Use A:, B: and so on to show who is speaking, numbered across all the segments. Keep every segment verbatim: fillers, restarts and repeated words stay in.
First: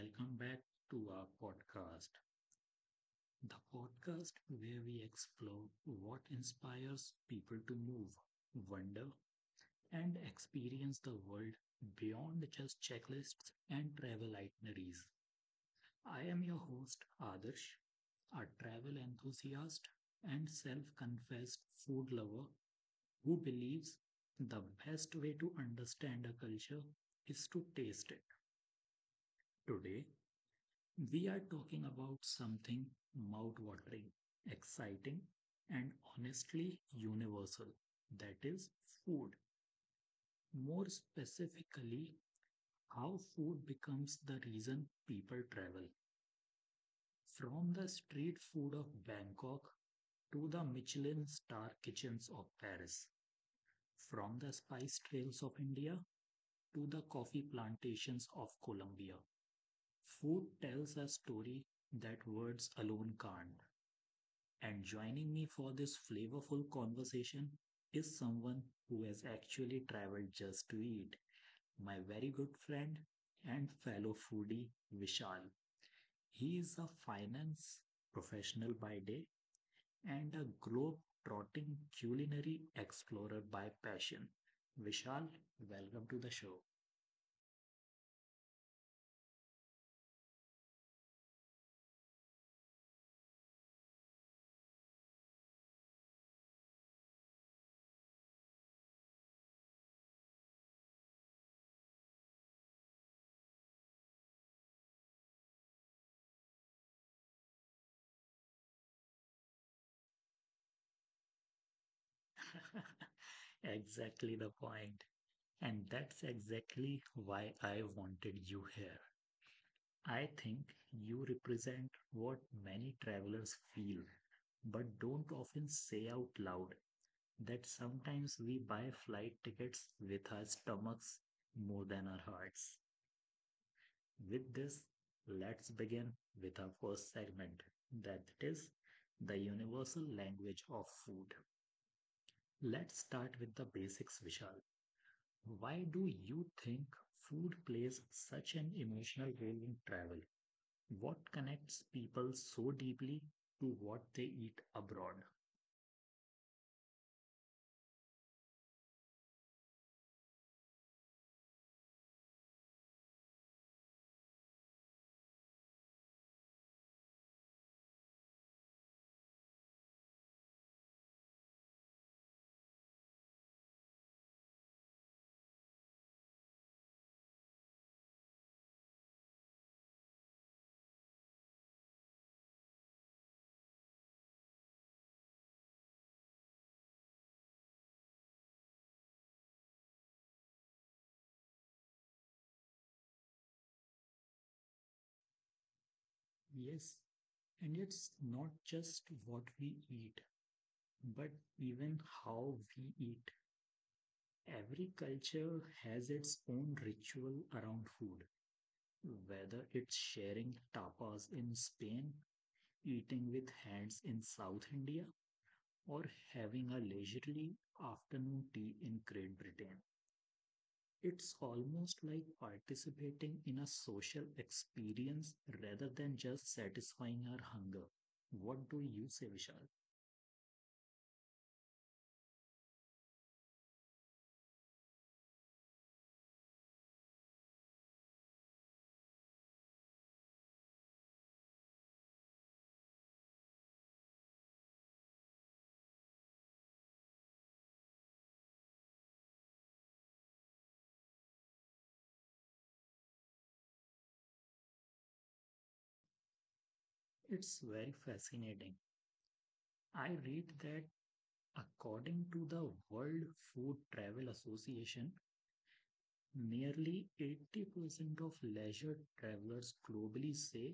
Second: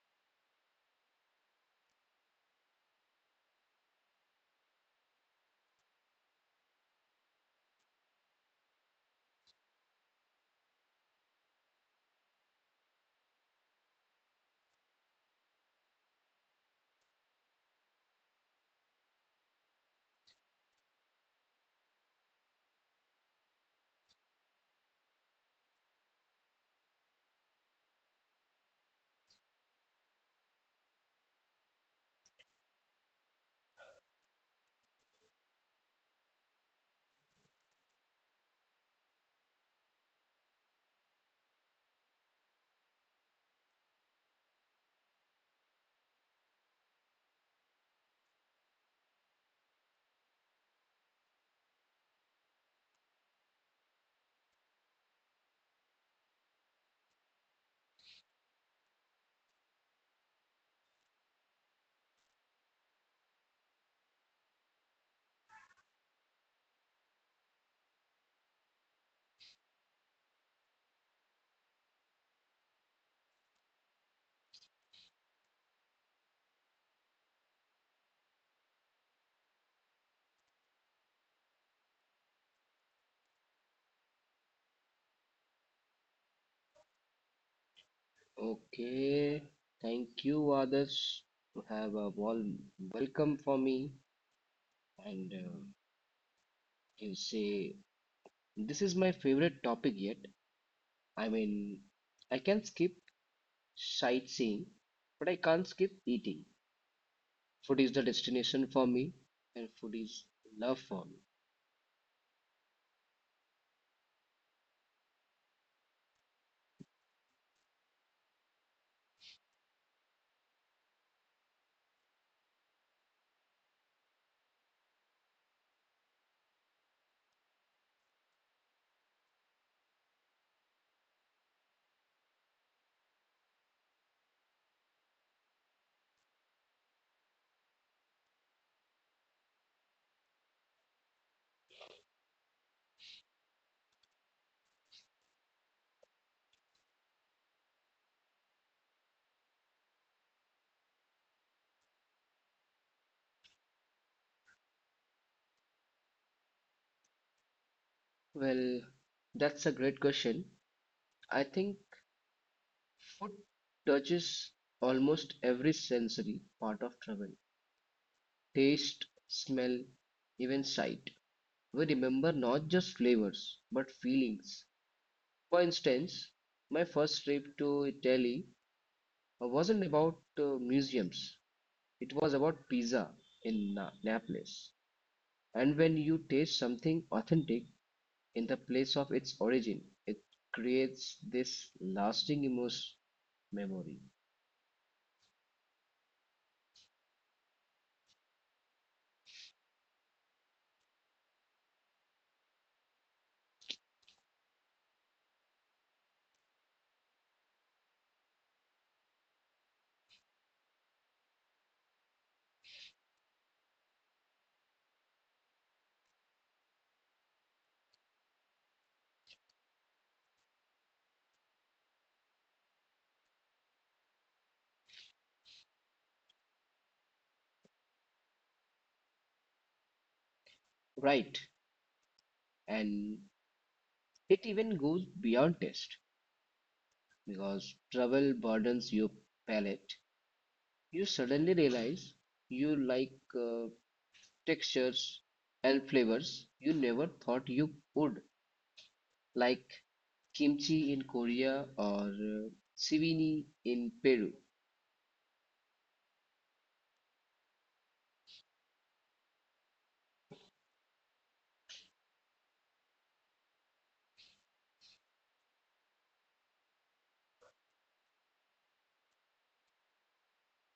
A: welcome back to our podcast, the podcast where we explore what inspires people to move, wonder, and experience the world beyond just checklists and travel itineraries. I am your host, Adarsh, a travel enthusiast and self confessed food lover who believes the best way to understand a culture is to taste it. Today, we are talking about something mouth-watering, exciting, and honestly universal. That is food. More specifically, how food becomes the reason people travel. From the street food of Bangkok to the Michelin star kitchens of Paris, from the spice trails of India to the coffee plantations of Colombia. Food tells a story that words alone can't. And joining me for this flavorful conversation is someone who has actually traveled just to eat, my very good friend and fellow foodie, Vishal. He is a finance professional by day and a globe-trotting culinary explorer by passion. Vishal, welcome to the show.
B: Okay, thank you, others, to have a warm welcome for me. And uh, you say, this is my favorite topic yet. I mean, I can skip sightseeing, but I can't skip eating. Food is the destination for me, and food is love for me.
A: Exactly the point. And that's exactly why I wanted you here. I think you represent what many travelers feel, but don't often say out loud that sometimes we buy flight tickets with our stomachs more than our hearts. With this, let's begin with our first segment that is the universal language of food. Let's start with the basics, Vishal. Why do you think food plays such an emotional role in travel? What connects people so deeply to what they eat abroad?
B: Well, that's a great question. I think food touches almost every sensory part of travel taste, smell, even sight. We remember not just flavors, but feelings. For instance, my first trip to Italy uh, wasn't about uh, museums, it was about pizza in Na- Naples. And when you taste something authentic in the place of its origin, it creates this lasting emotional memory.
A: Yes, and it's not just what we eat, but even how we eat. Every culture has its own ritual around food, whether it's sharing tapas in Spain, eating with hands in South India, or having a leisurely afternoon tea in Great Britain. It's almost like participating in a social experience rather than just satisfying our hunger. What do you say, Vishal?
B: Right, and it even goes beyond taste because travel burdens your palate. You suddenly realize you like uh, textures and flavors you never thought you would, like kimchi in Korea or uh, sivini in Peru.
A: It's very fascinating. I read that according to the World Food Travel Association, nearly eighty percent of leisure travelers globally say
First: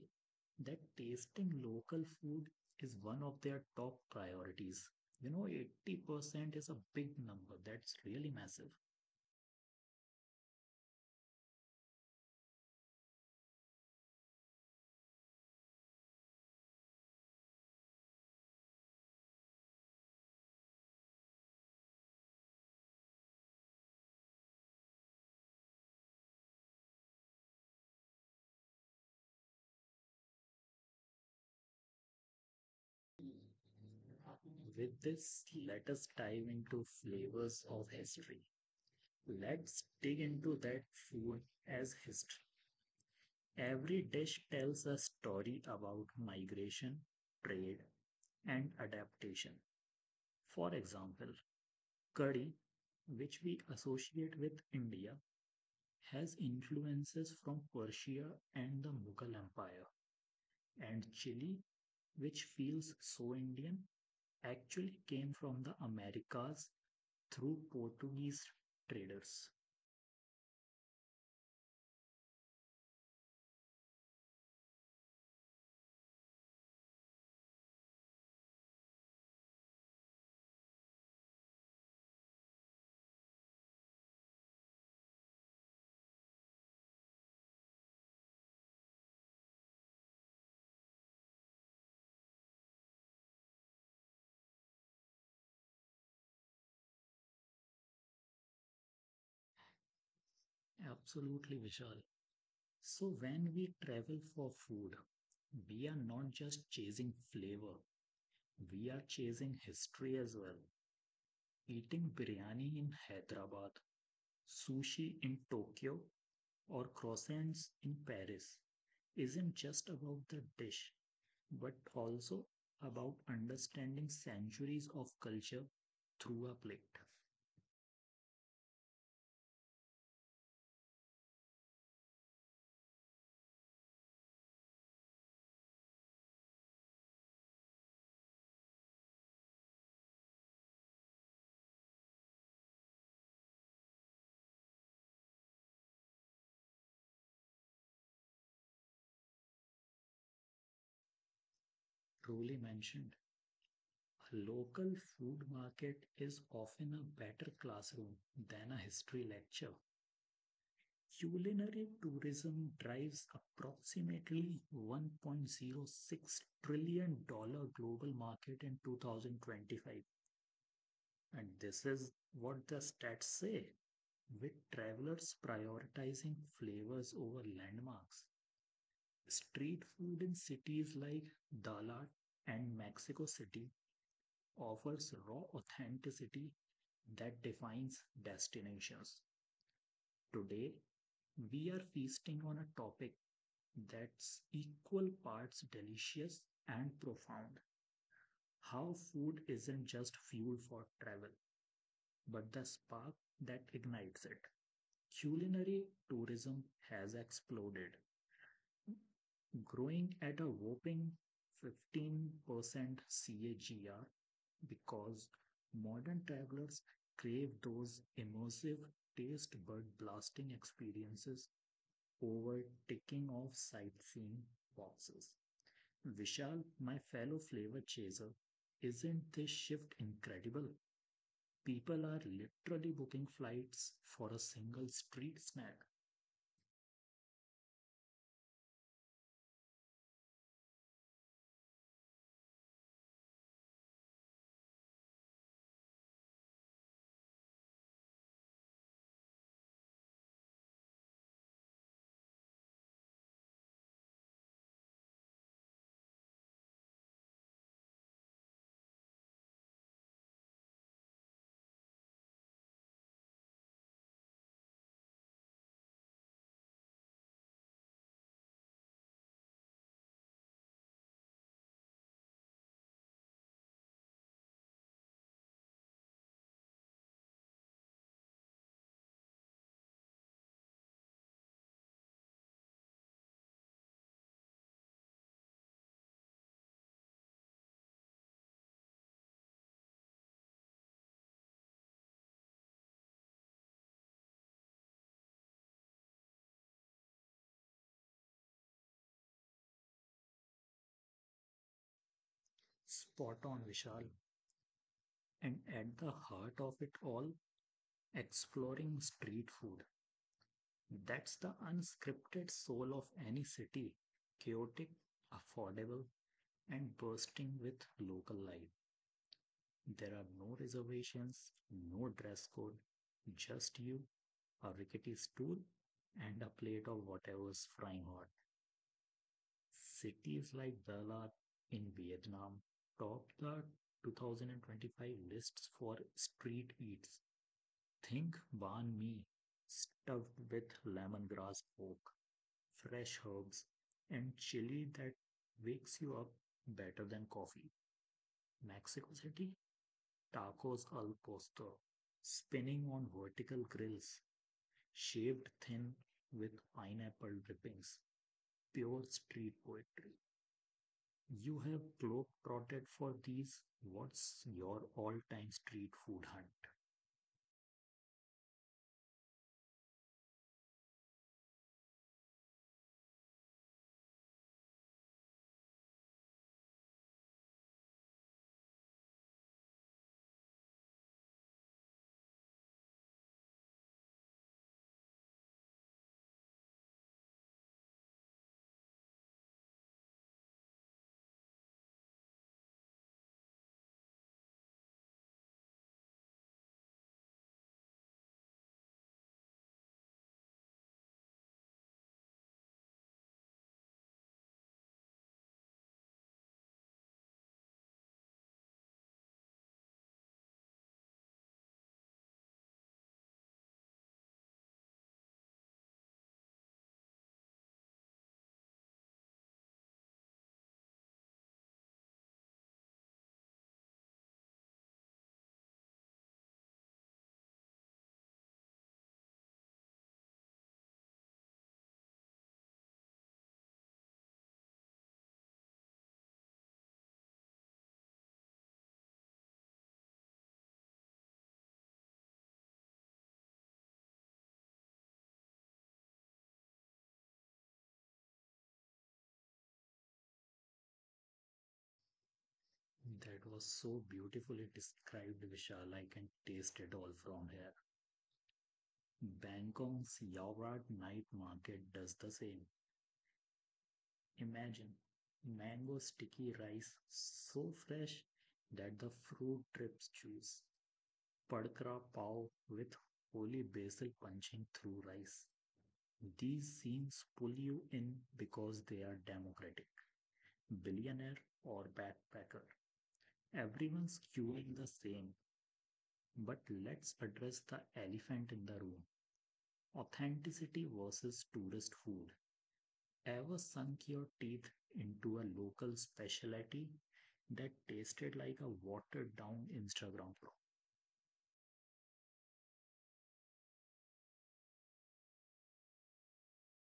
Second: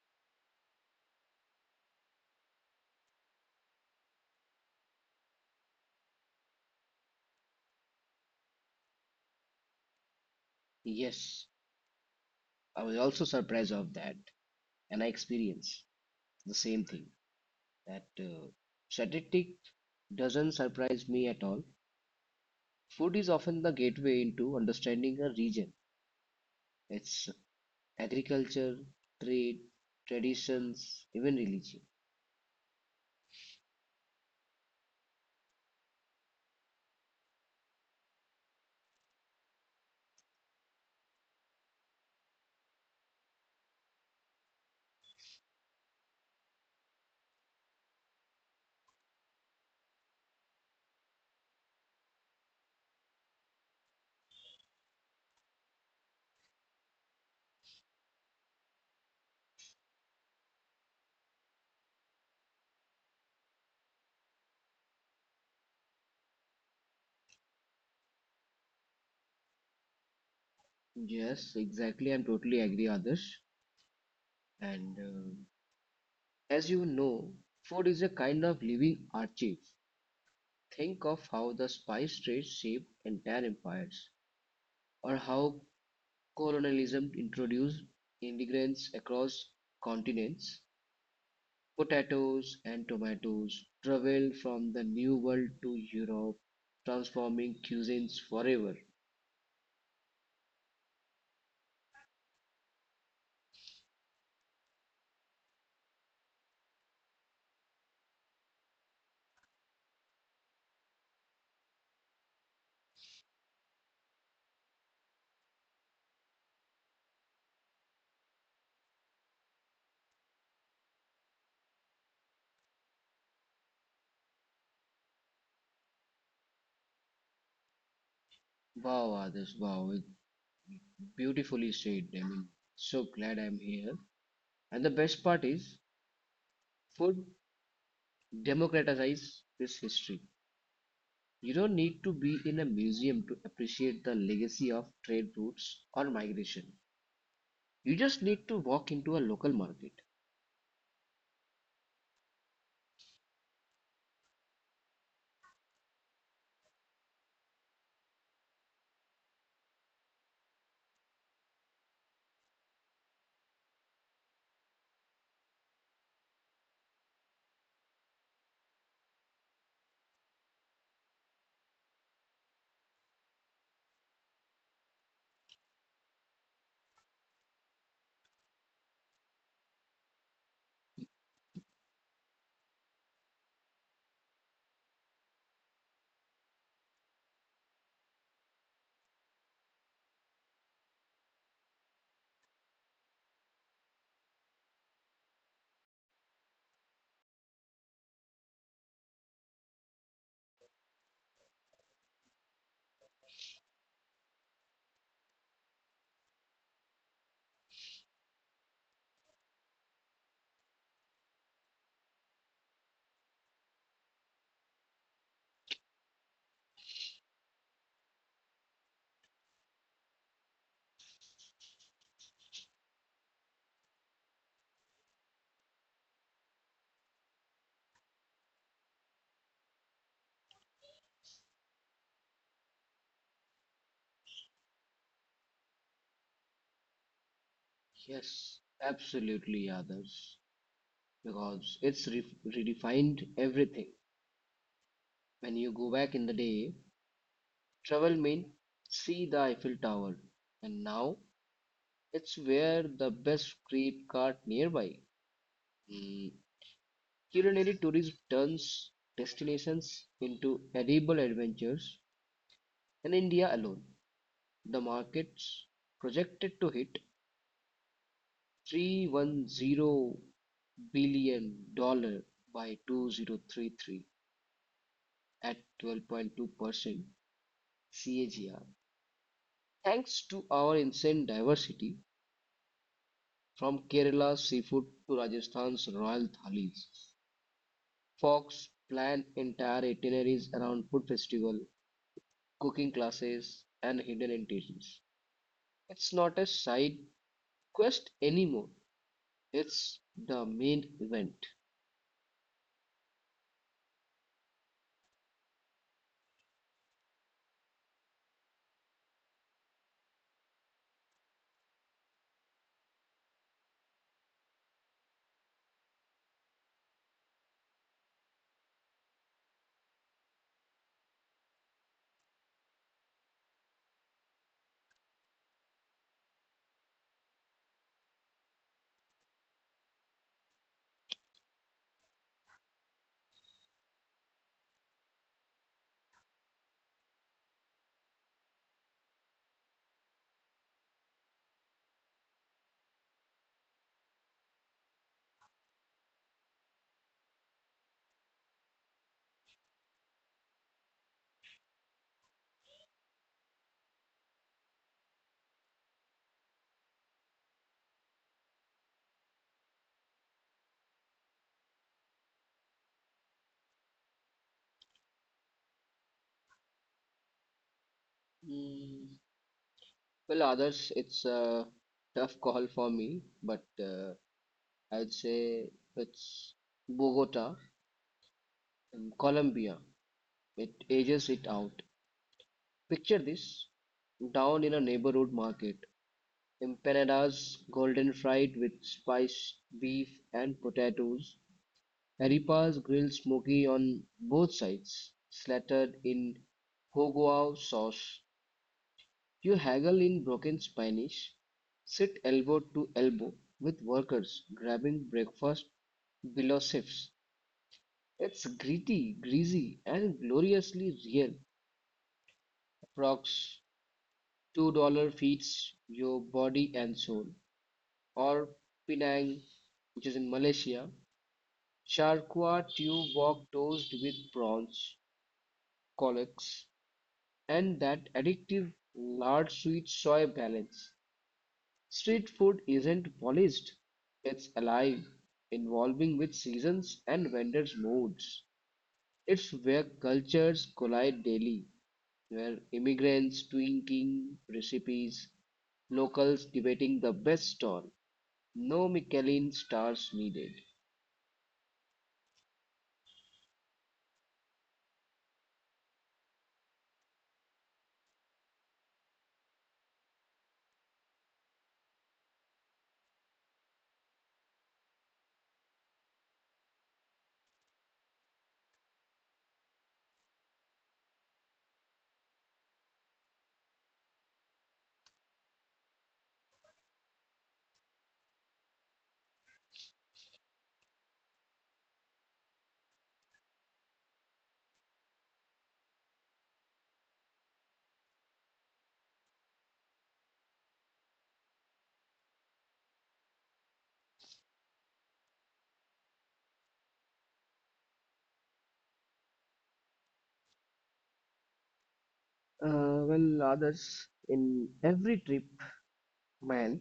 A: that tasting local food is one of their top priorities. You know, eighty percent is a big number. That's really massive.
B: Yes, I was also surprised of that, and I experienced the same thing. That uh, statistic doesn't surprise me at all. Food is often the gateway into understanding a region, its agriculture, trade, traditions, even religion.
A: With this, let us dive into flavors of history. Let's dig into that food as history. Every dish tells a story about migration, trade, and adaptation. For example, curry, which we associate with India, has influences from Persia and the Mughal Empire, and chili, which feels so Indian, actually came from the Americas through Portuguese traders.
B: Yes, exactly. I'm totally agree, others. And uh, as you know, food is a kind of living archive. Think of how the spice trade shaped entire empires, or how colonialism introduced immigrants across continents. Potatoes and tomatoes traveled from the New World to Europe, transforming cuisines forever.
A: Absolutely, Vishal. So, when we travel for food, we are not just chasing flavor, we are chasing history as well. Eating biryani in Hyderabad, sushi in Tokyo, or croissants in Paris isn't just about the dish, but also about understanding centuries of culture through a plate.
B: Wow, others. Wow, it beautifully said. I mean, so glad I'm here. And the best part is, food democratizes this history. You don't need to be in a museum to appreciate the legacy of trade routes or migration. You just need to walk into a local market.
A: Truly mentioned. A local food market is often a better classroom than a history lecture. Culinary tourism drives approximately one point zero six trillion dollars global market in two thousand twenty-five. And this is what the stats say, with travelers prioritizing flavors over landmarks. Street food in cities like Dallas and Mexico City offers raw authenticity that defines destinations. Today, we are feasting on a topic that's equal parts delicious and profound. How food isn't just fuel for travel, but the spark that ignites it. Culinary tourism has exploded, growing at a whopping fifteen percent C A G R because modern travelers crave those immersive taste bud blasting experiences over ticking off sightseeing boxes. Vishal, my fellow flavor chaser, isn't this shift incredible? People are literally booking flights for a single street snack.
B: Yes, absolutely, others. Because it's re- redefined everything. When you go back in the day, travel meant see the Eiffel Tower, and now it's where the best crepe cart nearby. Mm, Culinary tourism turns destinations into edible adventures in India alone. The market's projected to hit three one zero billion dollar by twenty thirty-three at twelve point two percent CAGR. Thanks to our insane diversity from Kerala's seafood to Rajasthan's royal thalis, Fox planned entire itineraries around food festival, cooking classes, and hidden entities. It's not a side quest anymore. It's the main event.
A: Spot on, Vishal. And at the heart of it all exploring street food. That's the unscripted soul of any city chaotic, affordable, and bursting with local life. There are no reservations, no dress code, just you, a rickety stool, and a plate of whatever's frying hot. Cities like Dalat in Vietnam topped the two thousand twenty-five lists for street eats. Think banh mi stuffed with lemongrass pork, fresh herbs, and chili that wakes you up better than coffee. Mexico City, tacos al pastor, spinning on vertical grills, shaved thin with pineapple drippings. Pure street poetry. You have globe trotted for these. What's your all-time street food hunt?
B: Mm, Well, others, it's a tough call for me, but uh, I'd say it's Bogota in Colombia. It ages it out. Picture this down in a neighborhood market. Empanadas, golden fried with spiced beef and potatoes. Arepas grilled smoky on both sides, slathered in Hogao sauce. You haggle in broken Spanish, sit elbow to elbow with workers grabbing breakfast below shifts. It's gritty, greasy, and gloriously real. Approx. two dollars feeds your body and soul. Or Penang, which is in Malaysia, charqua tube wok toast with prawns, collox, and that addictive lard sweet soy balance. Street food isn't polished, it's alive, evolving with seasons and vendors' moods. It's where cultures collide daily, where immigrants tweaking recipes, locals debating the best stall. No Michelin stars needed.
A: That was so beautifully described, Vishal. I can taste it all from here. Bangkok's Yawrat night market does the same. Imagine mango sticky rice so fresh that the fruit drips juice. Padkra pav with holy basil punching through rice. These scenes pull you in because they are democratic. Billionaire or backpacker. Everyone's queuing the same. But let's address the elephant in the room authenticity versus tourist food. Ever sunk your teeth into a local specialty that tasted like a watered down Instagram pro?
B: Uh, well, others in every trip, man,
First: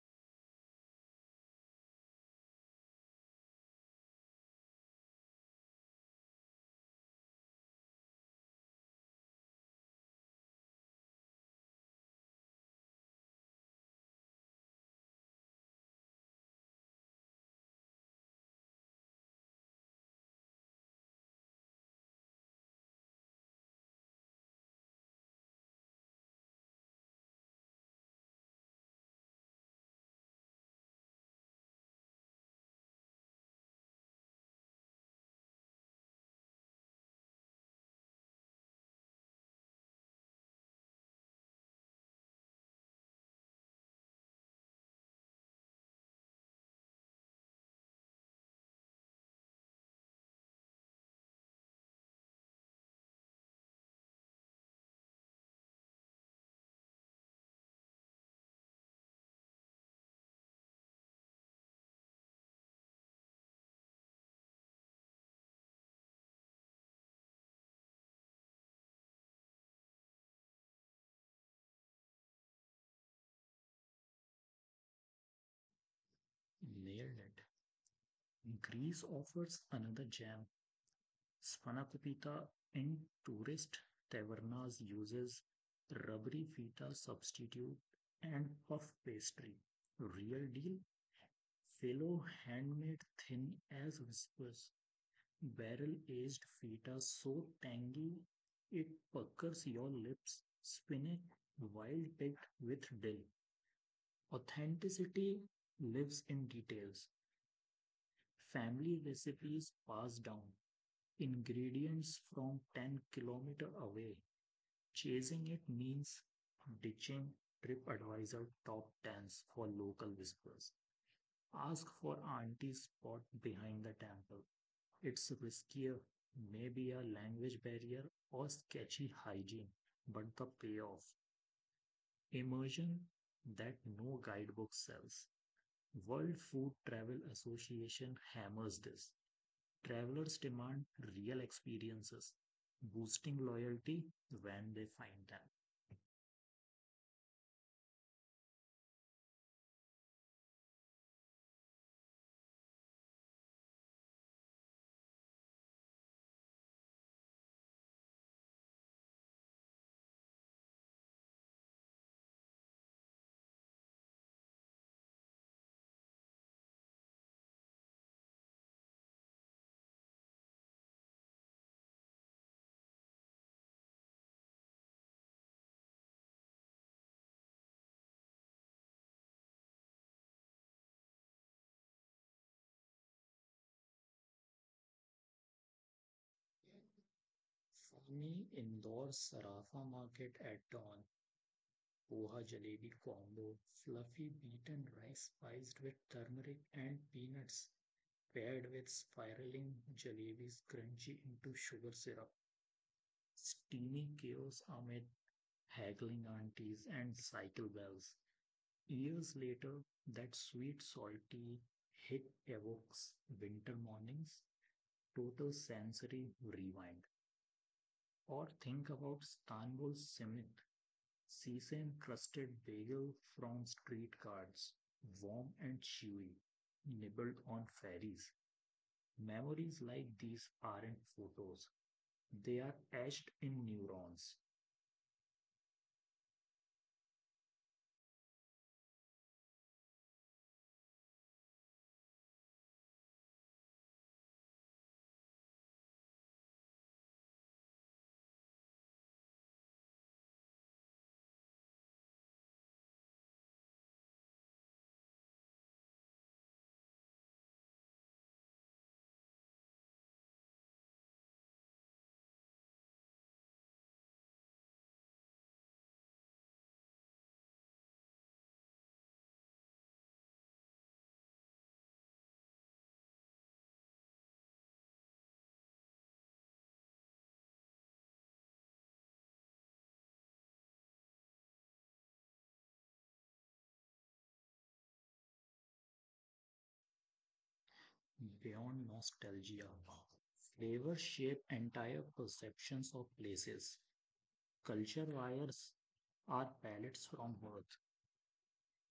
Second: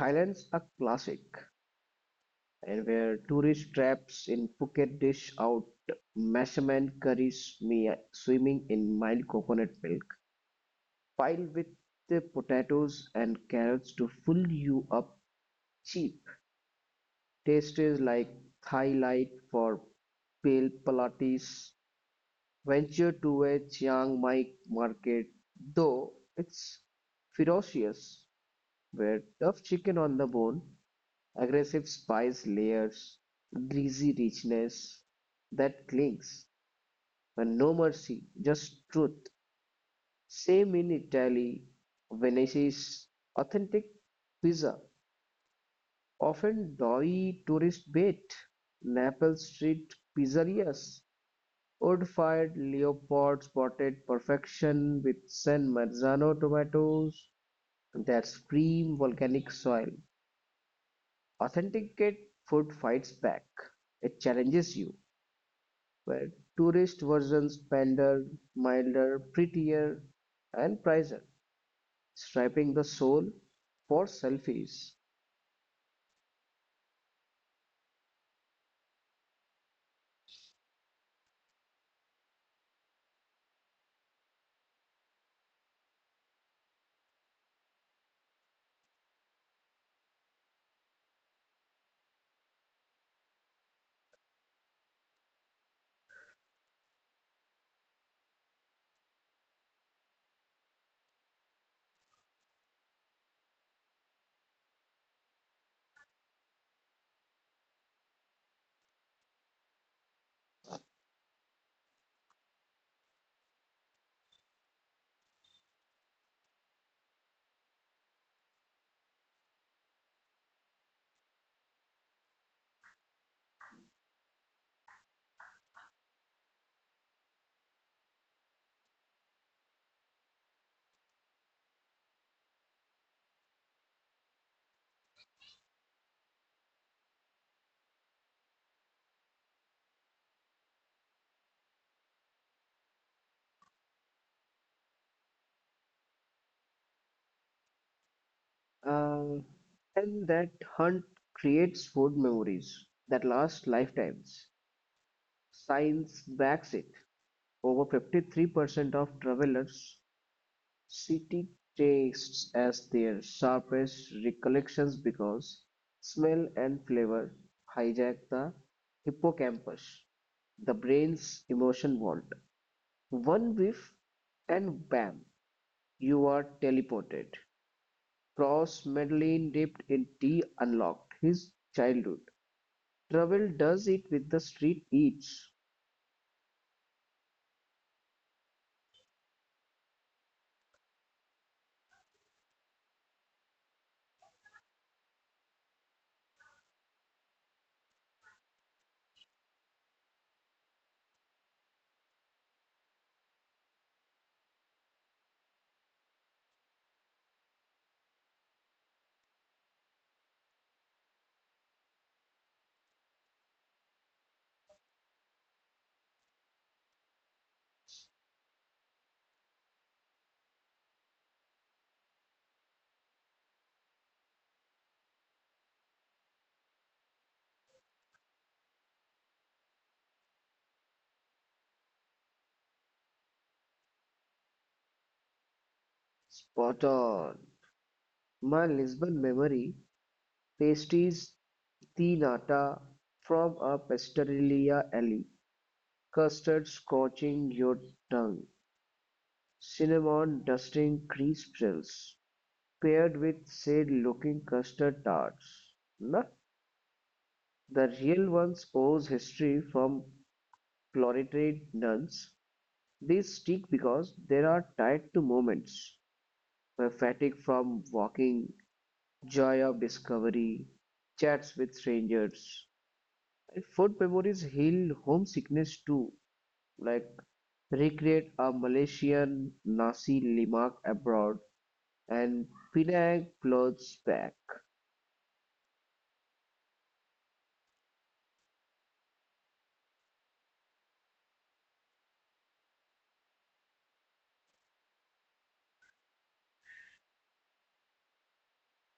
B: Thailand's a classic. And where tourist traps in Phuket dish out measurement curries, me swimming in mild coconut milk, piled with the potatoes and carrots to fill you up cheap. Taste is like Thai light for pale palates. Venture to a Chiang Mai market, though it's ferocious, where tough chicken on the bone aggressive spice layers, greasy richness that clings, and no mercy, just truth. Same in Italy, Venice's authentic pizza, often doughy tourist bait, Naples street pizzerias, wood-fired Leopold spotted perfection with San Marzano tomatoes that scream volcanic soil. Authenticate food fights back. It challenges you. Where tourist versions pander, milder, prettier, and pricier, stripping the soul for selfies.
A: Nailed it. Greece offers another gem. Spanakopita pita in tourist tavernas uses rubbery feta substitute and puff pastry. Real deal, fellow handmade thin as whispers. Barrel-aged feta so tangy it puckers your lips. Spinach wild picked with dill. Authenticity lives in details. Family recipes passed down. Ingredients from ten kilometer away. Chasing it means ditching TripAdvisor top tens for local whispers. Ask for auntie's spot behind the temple. It's riskier, maybe a language barrier or sketchy hygiene, but the payoff. Immersion that no guidebook sells. World Food Travel Association hammers this. Travelers demand real experiences, boosting loyalty when they find them.
B: Uh, and that hunt creates food memories that last lifetimes. Science backs it. Over fifty-three percent of travelers City tastes as their sharpest recollections because smell and flavor hijack the hippocampus, the brain's emotion vault. One whiff and bam, you are teleported. Cross Madeleine, dipped in tea unlocked his childhood. Travel does it with the street eats.
A: For me, indoor Sarafa market at dawn poha jalebi combo, fluffy beaten rice spiced with turmeric and peanuts, paired with spiraling jalebis crunchy into sugar syrup, steamy chaos amid haggling aunties and cycle bells. Years later, that sweet salty hit evokes winter mornings, total sensory rewind. Or think about Istanbul simit, sesame crusted bagel from street cards, warm and chewy, nibbled on fairies. Memories like these aren't photos, they are etched in neurons
B: Spot on. My Lisbon memory Pastries di nata from a pasticceria alley, custard scorching your tongue, cinnamon dusting grease spills, paired with sad-looking custard tarts. Not the real ones owes history from cloistered nuns. They stick because they are tied to moments where fatigue from walking, joy of discovery, chats with strangers, If Food memories heal homesickness too, like recreate a Malaysian nasi lemak abroad and Penang clothes back.
A: beyond nostalgia. Flavors shape entire perceptions of places. Culture wires are palates from Earth.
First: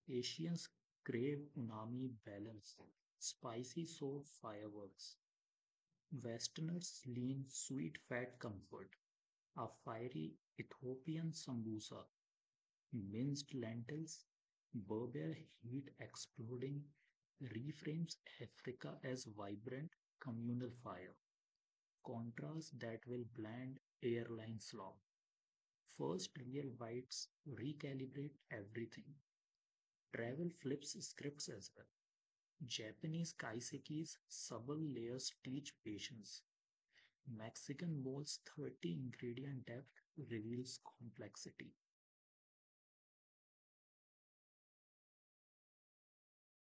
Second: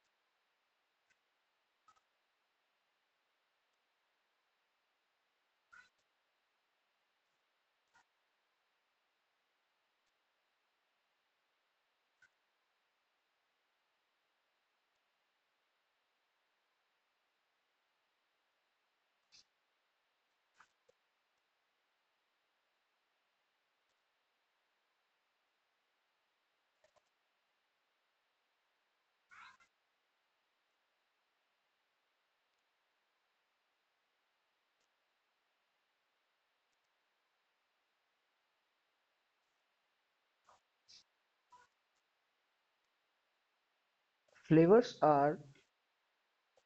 A: Asians crave unami balance, spicy soul fireworks. Westerners lean sweet fat comfort, a fiery Ethiopian sambusa, minced lentils, Berber heat exploding reframes Africa as vibrant communal fire, contrast that will bland airline slop. First real bites recalibrate everything. Travel flips scripts as well. Japanese kaisekis' subtle layers teach patience. Mexican bowl's thirty ingredient depth reveals complexity
B: Flavors are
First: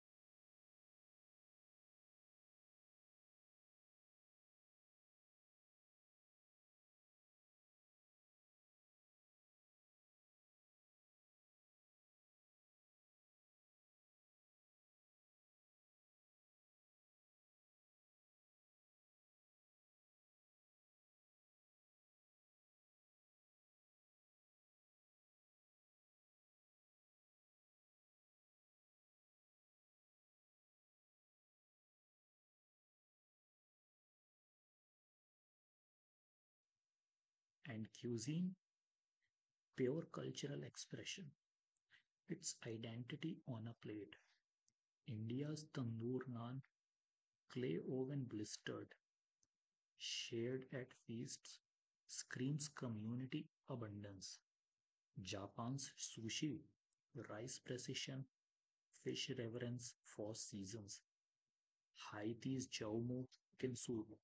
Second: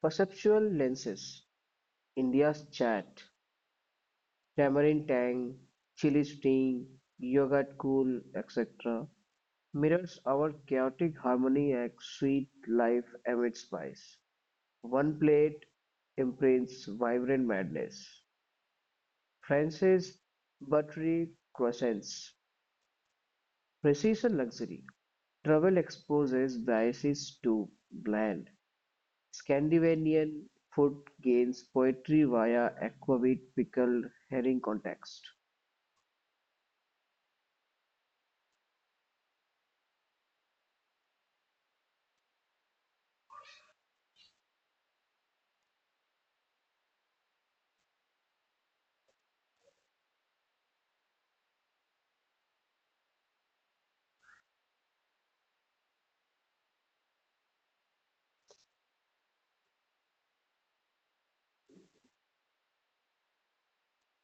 B: perceptual lenses. India's chat, tamarind tang, chili sting, yogurt cool, et cetera mirrors our chaotic harmony and sweet life amid spice. One plate imprints vibrant madness. France's buttery croissants, precision luxury, travel exposes biases to bland Scandinavian food gains poetry via aquavit pickled herring context.
A: and cuisine, pure cultural expression, its identity on a plate. India's tandoor naan, clay oven blistered, shared at feasts, screams community abundance. Japan's sushi, rice precision, fish reverence for seasons. Haiti's jaumo, soup,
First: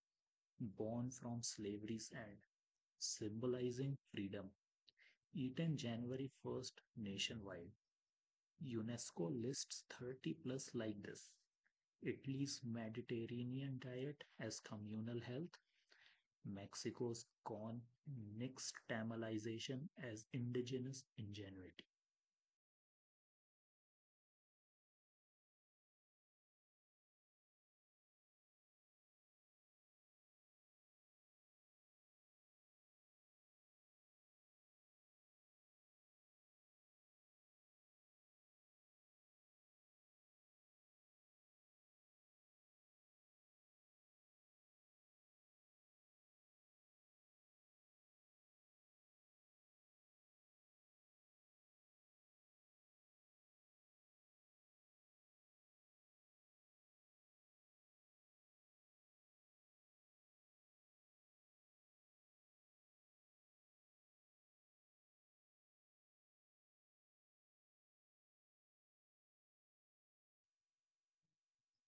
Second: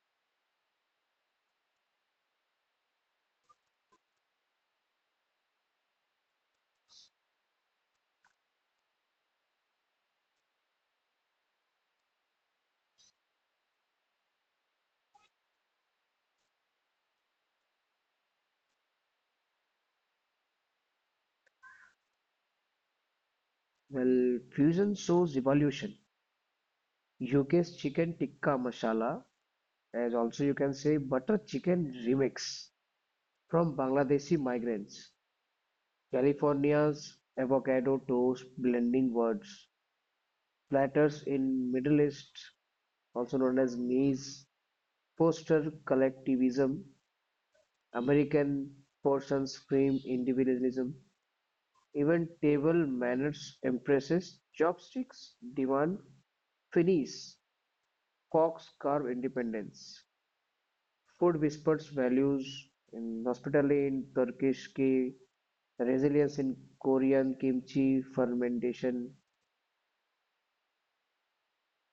A: born from slavery's end, symbolizing freedom. Eaten January first nationwide. UNESCO lists thirty plus like this. Italy's Mediterranean diet as communal health, Mexico's corn nixtamalization as indigenous ingenuity.
B: Well, fusion shows evolution. U K's chicken tikka masala, as also you can say butter chicken remix from Bangladeshi migrants. California's avocado toast blending words. Platters in Middle East also known as Mies foster collectivism, American portions frame individualism. Even table manners emphasize chopsticks demand finis, cocks carve independence. Food whispers values in hospitality in Turkish ki, resilience in Korean kimchi fermentation.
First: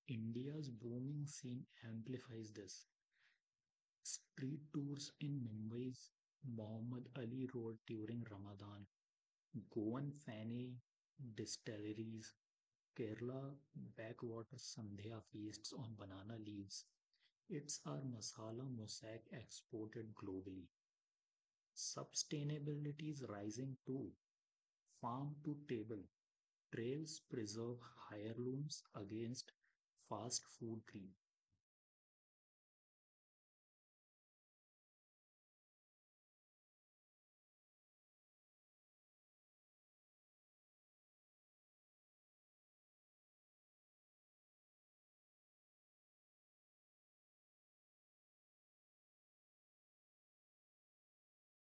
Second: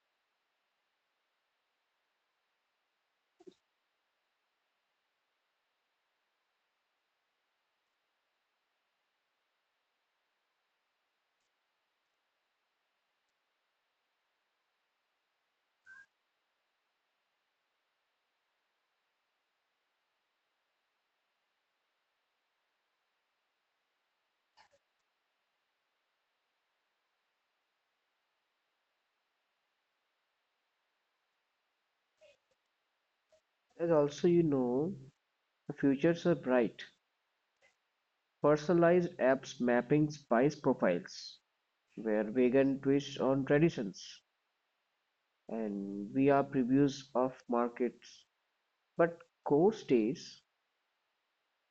A: India's booming scene amplifies this. Street tours in Mumbai's Muhammad Ali Road during Ramadan, Goan Fani distilleries, Kerala backwater Sandhya feasts on banana leaves. It's our masala mosaic exported globally. Sustainability is rising too. Farm to table trails preserve heirlooms against fast food greed.
B: As also you know, the futures are bright. Personalized apps mapping spice profiles where vegan twists on traditions and we are previews of markets. But core stays,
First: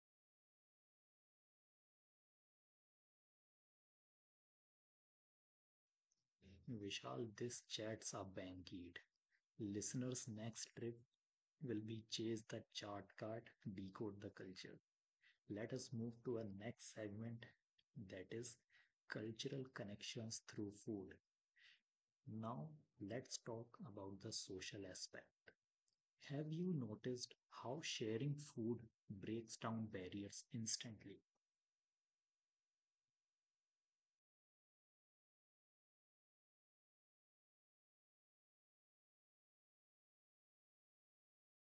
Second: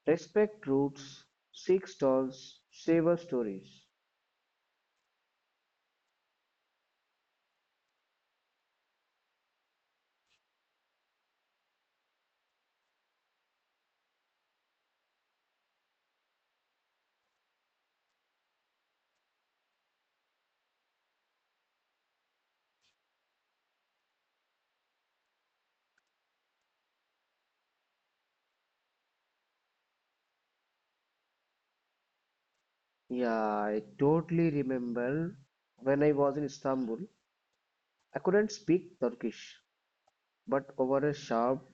B: respect roots, seek stalls, savor stories.
A: Vishal, this chats are bankied. Listeners' next trip will be chase the chart card, decode the culture. Let us move to our next segment that is cultural connections through food. Now, let's talk about the social aspect. Have you noticed how sharing food breaks down barriers instantly?
B: Yeah, I totally remember when I was in Istanbul, I couldn't speak Turkish, but over a sharp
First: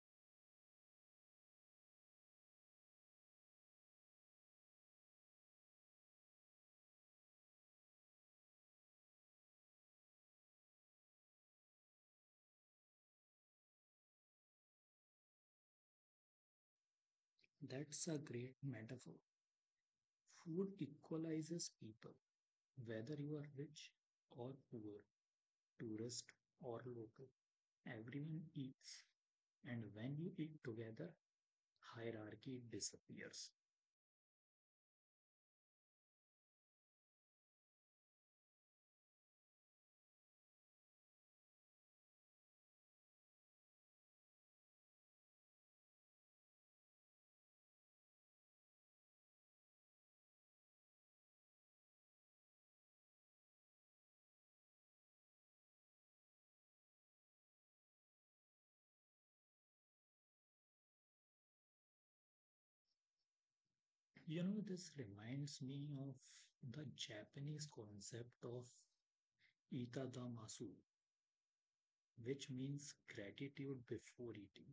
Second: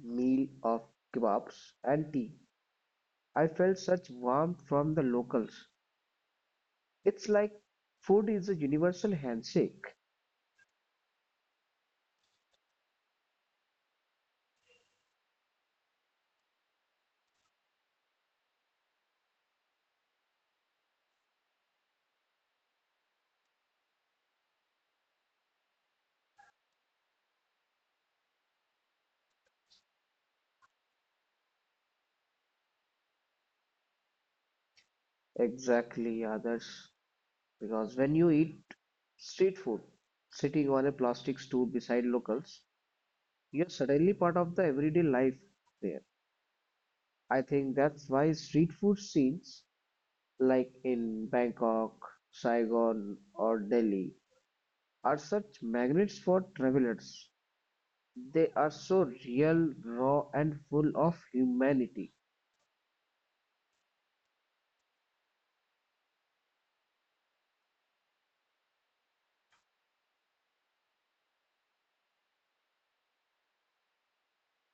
B: meal of kebabs and tea, I felt such warmth from the locals. It's like food is a universal handshake.
A: That's a great metaphor. Food equalizes people, whether you are rich or poor, tourist or local. Everyone eats, and when you eat together, hierarchy disappears.
B: Exactly, others. Because when you eat street food, sitting on a plastic stool beside locals, you're suddenly part of the everyday life there. I think that's why street food scenes, like in Bangkok, Saigon, or Delhi, are such magnets for travelers. They are so real, raw, and full of humanity.
A: You know, this reminds me of the Japanese concept of itadamasu, which means gratitude before eating.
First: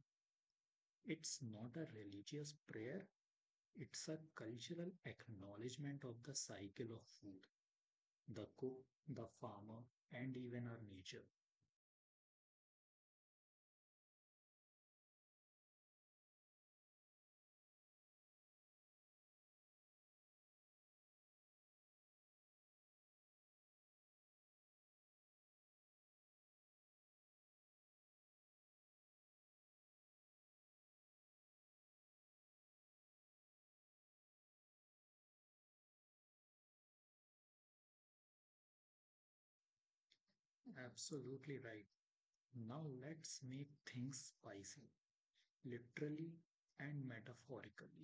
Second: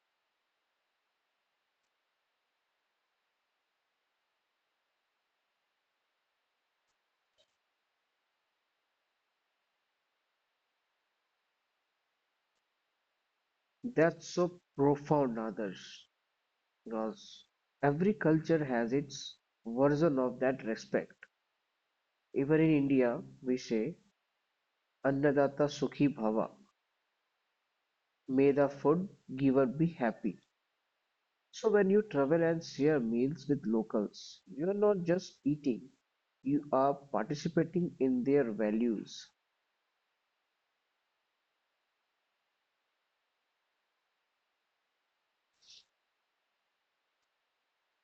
A: It's not a religious prayer, it's a cultural acknowledgement of the cycle of food, the cook, the farmer, and even our nature.
B: That's so profound, others, because every culture has its version of that respect. Even in India, we say, Annadatta Sukhi Bhava, may the food giver be happy. So when you travel and share meals with locals, you are not just eating, you are participating in their values.
A: Absolutely right. Now let's make things spicy, literally and metaphorically.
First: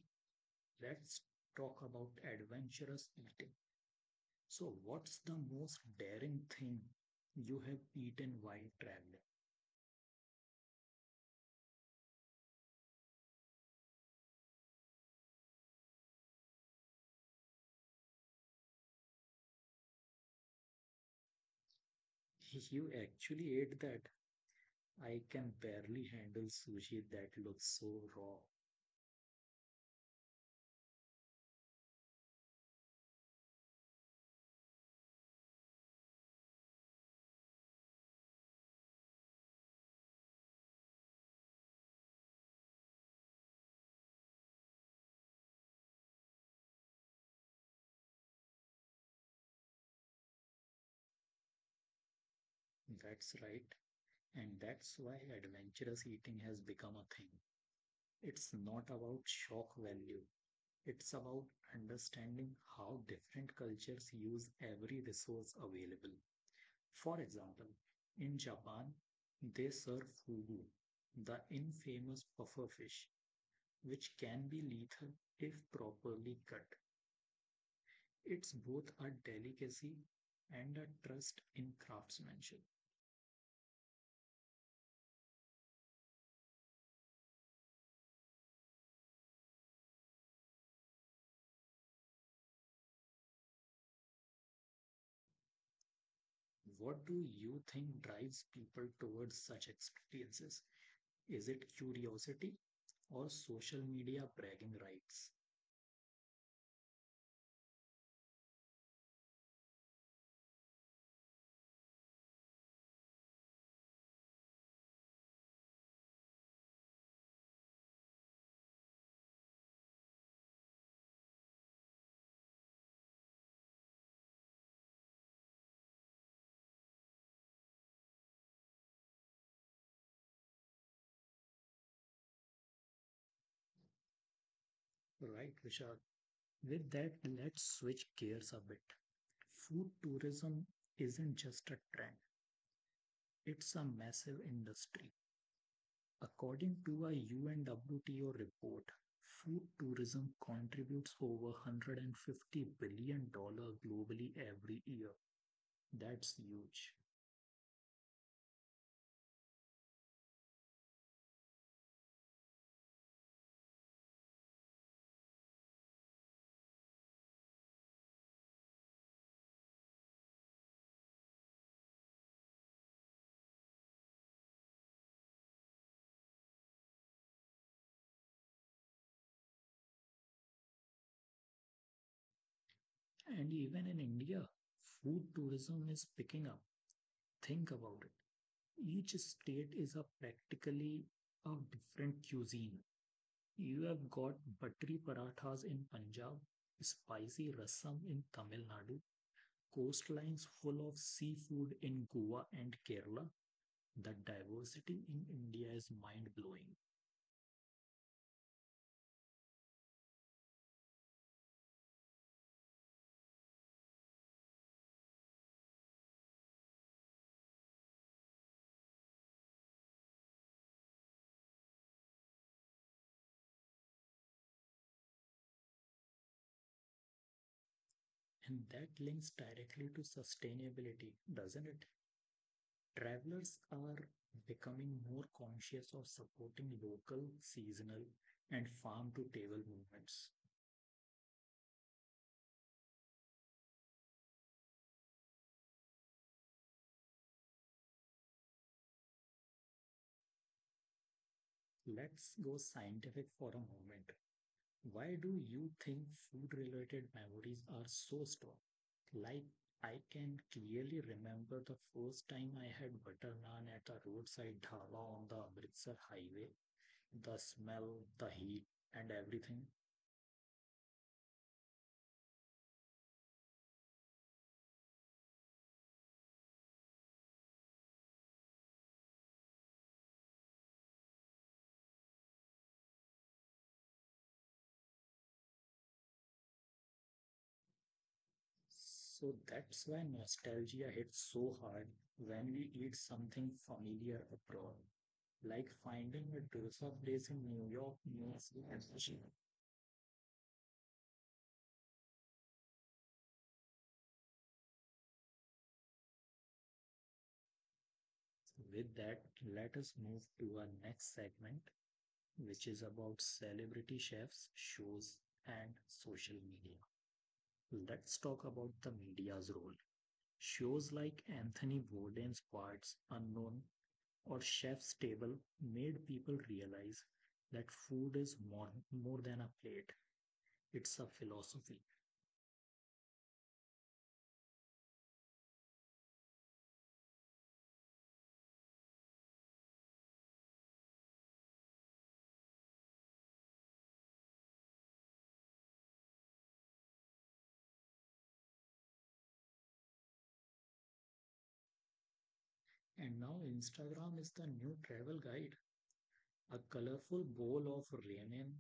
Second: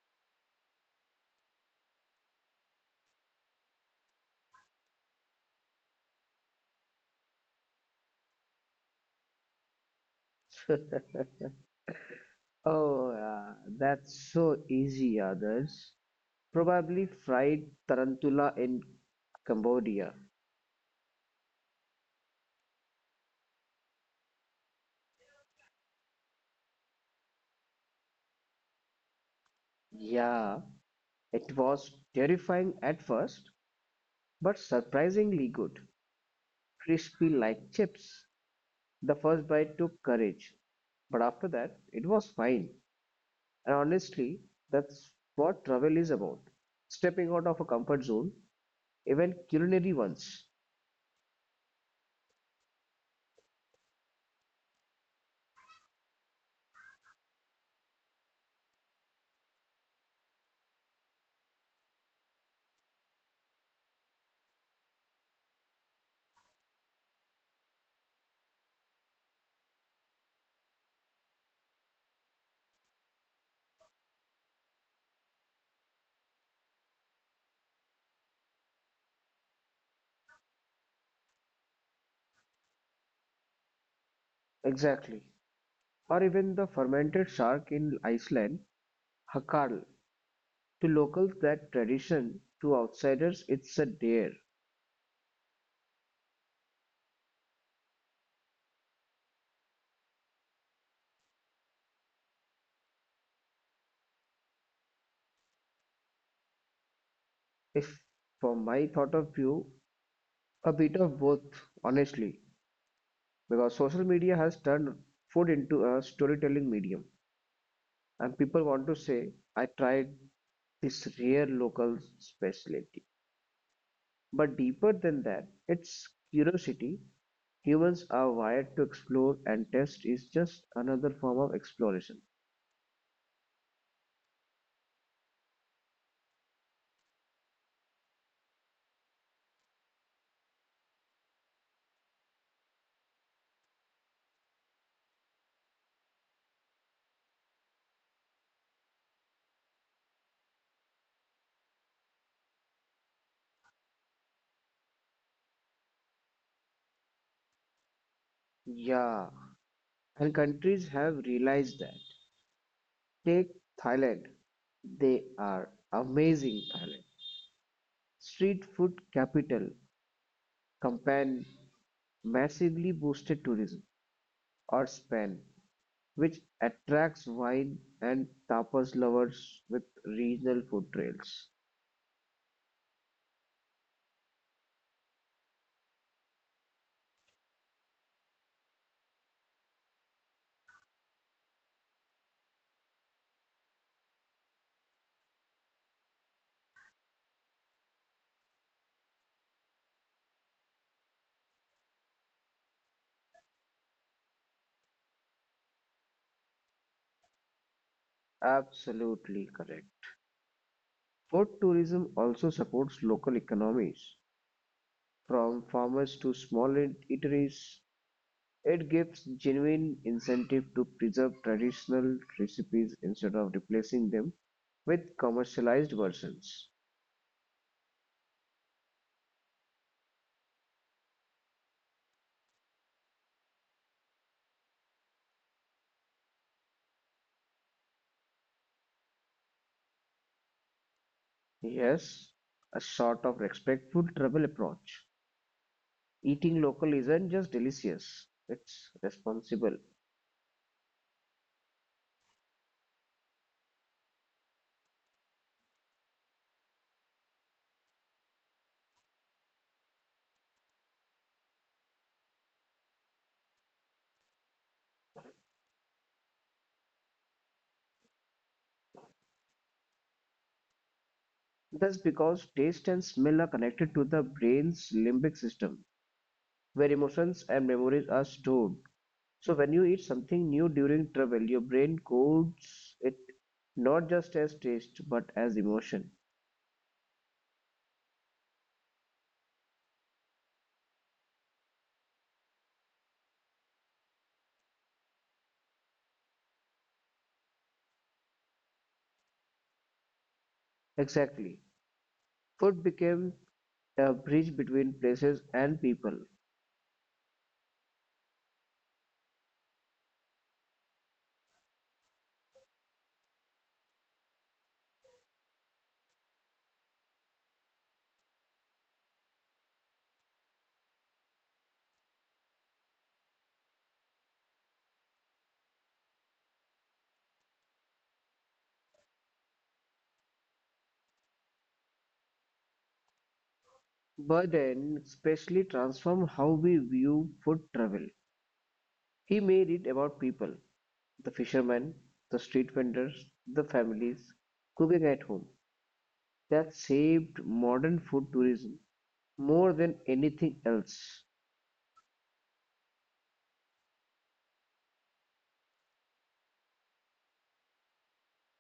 A: Let's talk about adventurous eating. So, what's the most daring thing you have eaten while traveling?
B: Oh, yeah, that's so easy, others. Probably fried tarantula in Cambodia.
A: You actually ate that. I can barely handle sushi that looks so raw.
B: Yeah, it was terrifying at first, but surprisingly good, crispy like chips. The first bite took courage, but after that, it was fine. And honestly, that's what travel is about. Stepping out of a comfort zone, even culinary ones.
A: That's right. And that's why adventurous eating has become a thing. It's not about shock value, it's about understanding how different cultures use every resource available. For example, in Japan, they serve fugu, the infamous puffer fish which can be lethal if properly cut. It's both a delicacy and a trust in craftsmanship.
B: Exactly. Or even the fermented shark in Iceland, Hakarl. To locals, that tradition, to outsiders, it's a dare.
A: What do you think drives people towards such experiences? Is it curiosity or social media bragging rights?
B: If, from my thought of view, a bit of both, honestly. Because social media has turned food into a storytelling medium. And people want to say, I tried this rare local specialty. But deeper than that, it's curiosity. Humans are wired to explore, and test is just another form of exploration.
A: Right, Vishal. With that, let's switch gears a bit. Food tourism isn't just a trend, it's a massive industry. According to a U N report, food tourism contributes over one hundred fifty billion dollars globally every year. That's huge.
B: Yeah, and countries have realized that. Take Thailand. They are amazing, Thailand. Street food capital, Kampan massively boosted tourism, or Spain, which attracts wine and tapas lovers with regional food trails.
A: And even in India, food tourism is picking up. Think about it. Each state is a practically a different cuisine. You have got buttery parathas in Punjab, spicy rasam in Tamil Nadu, coastlines full of seafood in Goa and Kerala. The diversity in India is mind blowing,
B: Absolutely correct. Food tourism also supports local economies. From farmers to small eateries, it gives genuine incentive to preserve traditional recipes instead of replacing them with commercialized versions.
A: and that links directly to sustainability, doesn't it? Travelers are becoming more conscious of supporting local, seasonal, and farm to table movements.
B: Yes, a sort of respectful travel approach. Eating local isn't just delicious, it's responsible.
A: Let's go scientific for a moment. Why do you think food related memories are so strong? Like, I can clearly remember the first time I had butter naan at a roadside dhaba on the Amritsar highway, the smell, the heat, and everything.
B: That's because taste and smell are connected to the brain's limbic system, where emotions and memories are stored. So when you eat something new during travel, your brain codes it not just as taste but as emotion.
A: So that's why nostalgia hits so hard when we eat something familiar abroad. Like finding a Tulsa place in New York means energy.
B: Exactly. Food became a bridge between places and people.
A: With that, let us move to our next segment, which is about celebrity chefs, shows, and social media. Let's talk about the media's role. Shows like Anthony Bourdain's Parts Unknown or chef's table made people realize that food is more, more than a plate, it's a philosophy.
B: Burden especially transformed how we view food travel. He made it about people, the fishermen, the street vendors, the families, cooking at home. That saved modern food tourism more than anything else.
A: And now Instagram is the new travel guide. A colorful bowl of ramen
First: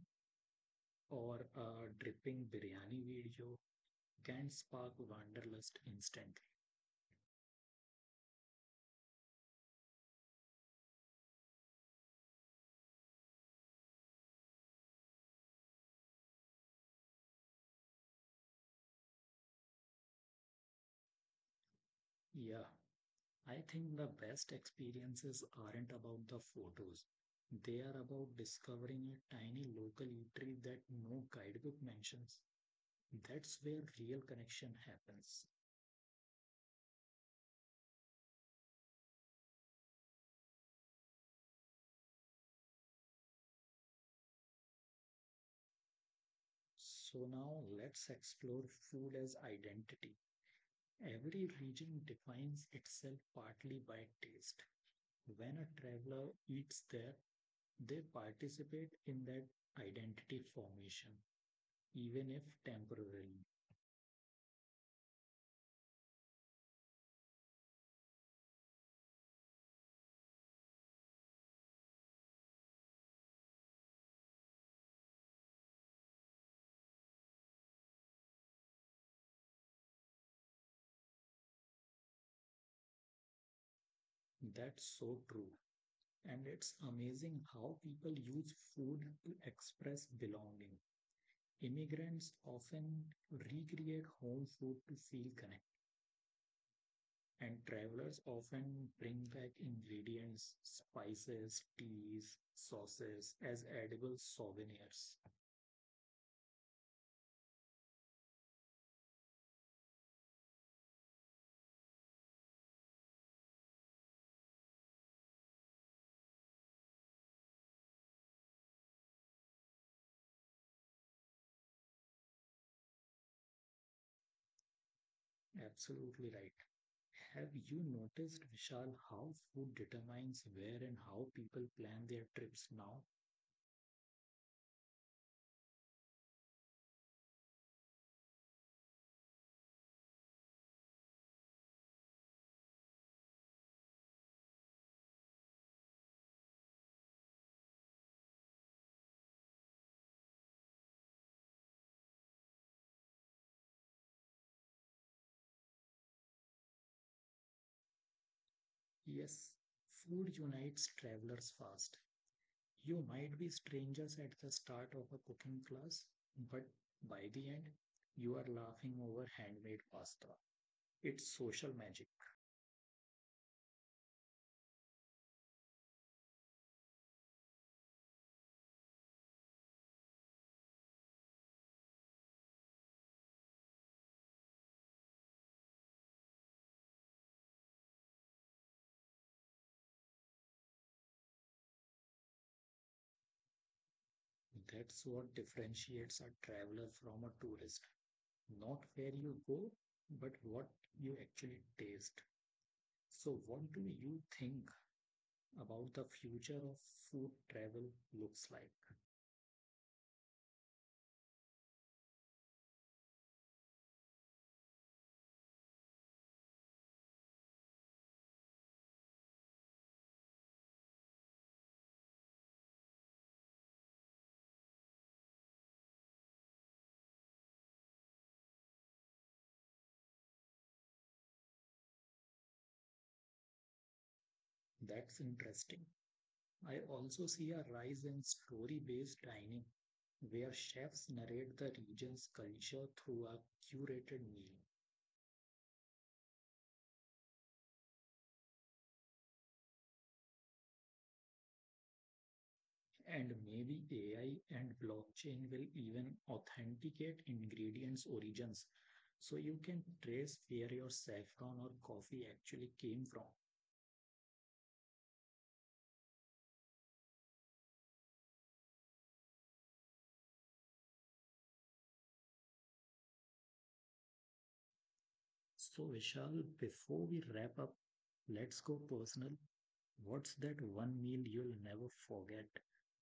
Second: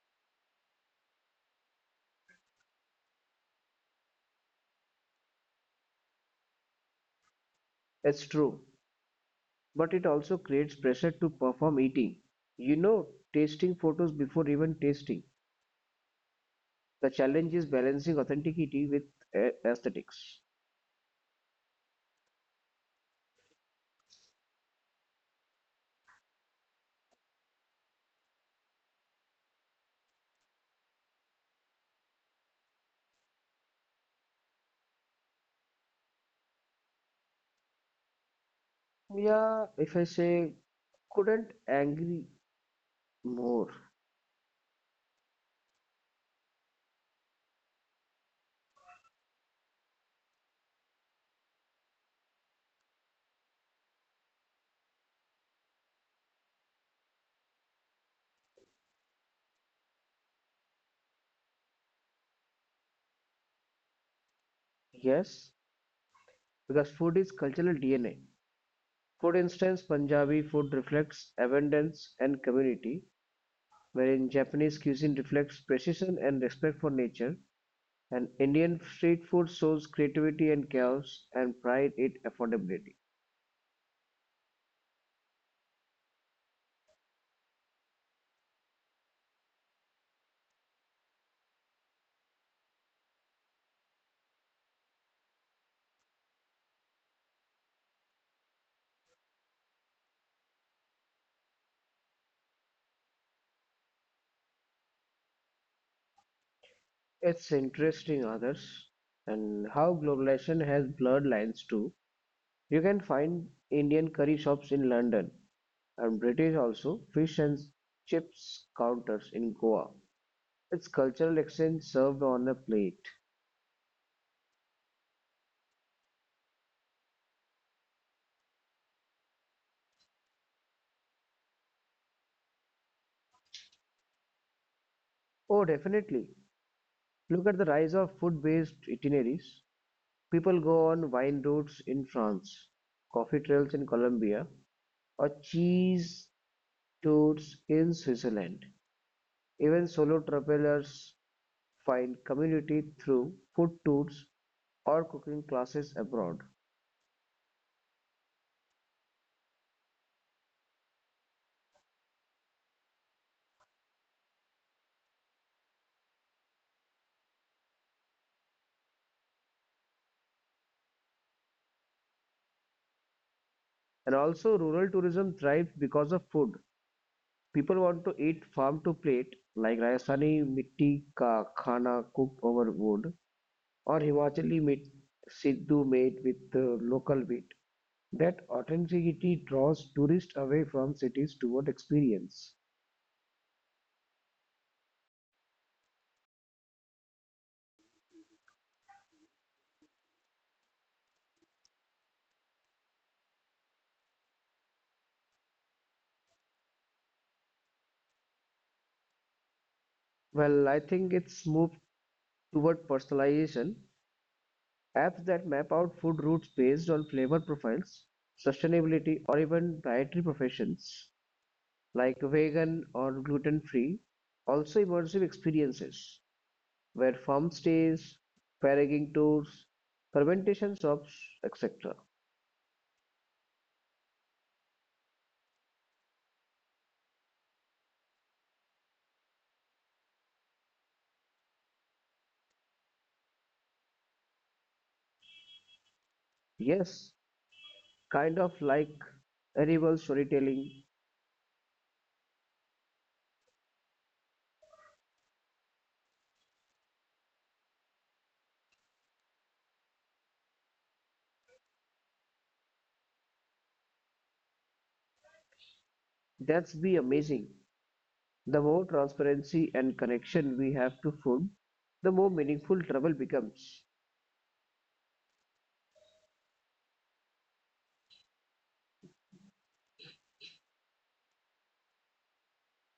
A: or a dripping biryani video can spark wanderlust instantly.
B: It's true. But it also creates pressure to perform eating. You know, Tasting photos before even tasting. The challenge is balancing authenticity with a- aesthetics.
A: Yeah, I think the best experiences aren't about the photos. They are about discovering a tiny local eatery that no guidebook mentions. That's where real connection happens.
B: Yeah, if I say couldn't agree more.
A: So now let's explore food as identity. Every region defines itself partly by taste. When a traveler eats there, they participate in that identity formation, even if temporarily.
B: Yes, because food is cultural D N A. For instance, Punjabi food reflects abundance and community, wherein Japanese cuisine reflects precision and respect for nature, and Indian street food shows creativity and chaos and pride in affordability.
A: That's so true. And it's amazing how people use food to express belonging. Immigrants often recreate home food to feel connected and travelers often bring back ingredients, spices, teas, sauces as edible souvenirs.
B: It's interesting, others, and how globalization has blurred lines too. You can find Indian curry shops in London and British also fish and chips counters in Goa. It's cultural exchange served on a plate.
A: Absolutely right. Have you noticed, Vishal, how food determines where and how people plan their trips now?
B: Oh, definitely. Look at the rise of food-based itineraries. People go on wine routes in France, coffee trails in Colombia, or cheese tours in Switzerland. Even solo travelers find community through food tours or cooking classes abroad.
A: Yes, food unites travelers fast. You might be strangers at the start of a cooking class, but by the end, you are laughing over handmade pasta. It's social magic.
B: And also, rural tourism thrives because of food. People want to eat farm to plate, like Rajasthani mitti ka khana cooked over wood, or Himachali mit Siddhu made with uh, local wheat. That authenticity draws tourists away from cities toward experience.
A: That's what differentiates a traveler from a tourist. Not where you go, but what you actually taste. So, what do you think about the future of food travel looks like?
B: Well, I think it's moved toward personalization. Apps that map out food routes based on flavor profiles, sustainability, or even dietary professions like vegan or gluten free. Also, immersive experiences where farm stays, foraging tours, fermentation shops, et cetera.
A: That's interesting. I also see a rise in story-based dining, where chefs narrate the region's culture through a curated meal.
B: Yes, kind of like edible storytelling.
A: And maybe A I and blockchain will even authenticate ingredients' origins. So you can trace where your saffron or coffee actually came from.
B: That's be amazing. The more transparency and connection we have to food, the more meaningful travel becomes.
A: So, Vishal, before we wrap up, let's go personal. What's that one meal you'll never forget?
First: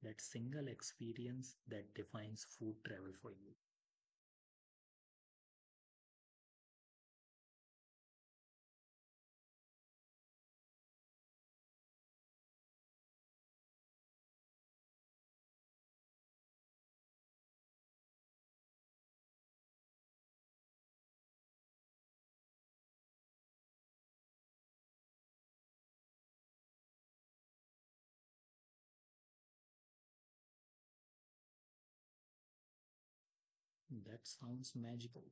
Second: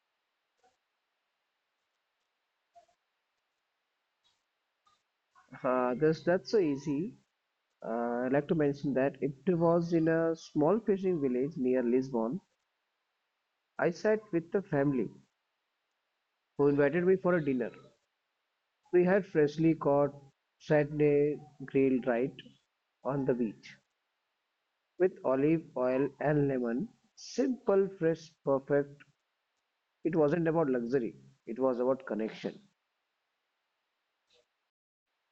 A: That single experience that defines food travel for you.
B: Uh, that's that's so easy. Uh, I'd like to mention that it was in a small fishing village near Lisbon. I sat with the family who invited me for a dinner. We had freshly caught Saturday grilled right on the beach with olive oil and lemon. Simple, fresh, perfect. It wasn't about luxury. It was about connection.
A: That sounds magical.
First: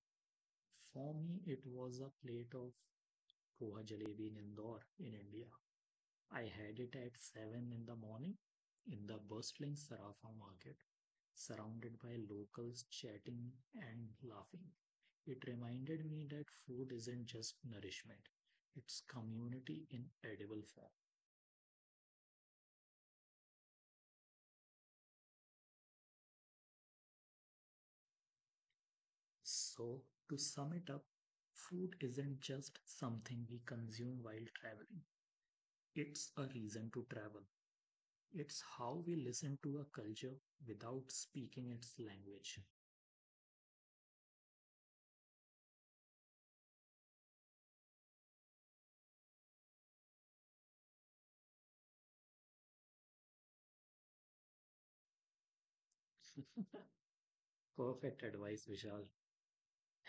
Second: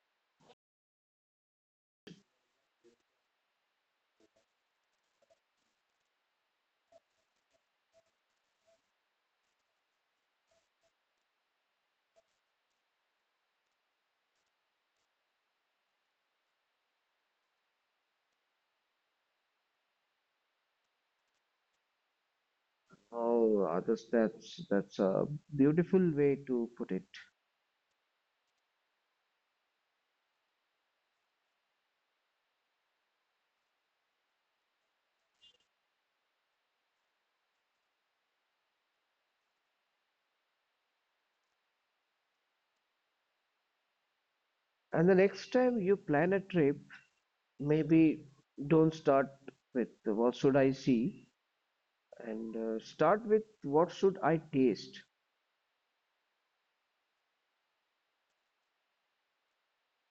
A: For me, it was a plate of poha jalebi in Indore, in India. I had it at seven in the morning in the bustling Sarafa market, surrounded by locals chatting and laughing. It reminded me that food isn't just nourishment, it's community in edible form.
B: Oh, others, that's that's a beautiful way to put it.
A: So, to sum it up, food isn't just something we consume while traveling, it's a reason to travel. It's how we listen to a culture without speaking its language.
B: And the next time you plan a trip, maybe don't start with what should I see and uh, start with what should I taste.
A: Perfect advice, Vishal.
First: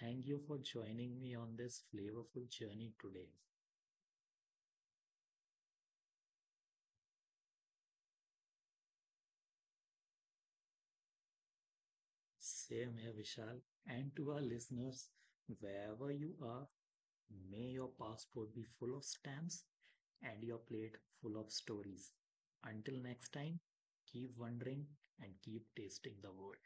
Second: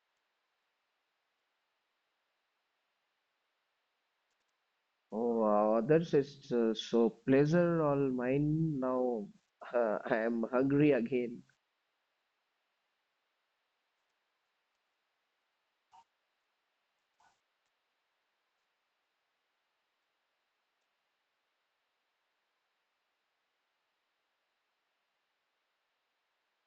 A: Thank you for joining me on this flavorful journey today.
B: Oh, wow, others is uh, so pleasure all mine. Now uh, I am hungry again.
A: Same here, Vishal. And to our listeners, wherever you are, may your passport be full of stamps and your plate full of stories. Until next time, keep wondering and keep tasting the world.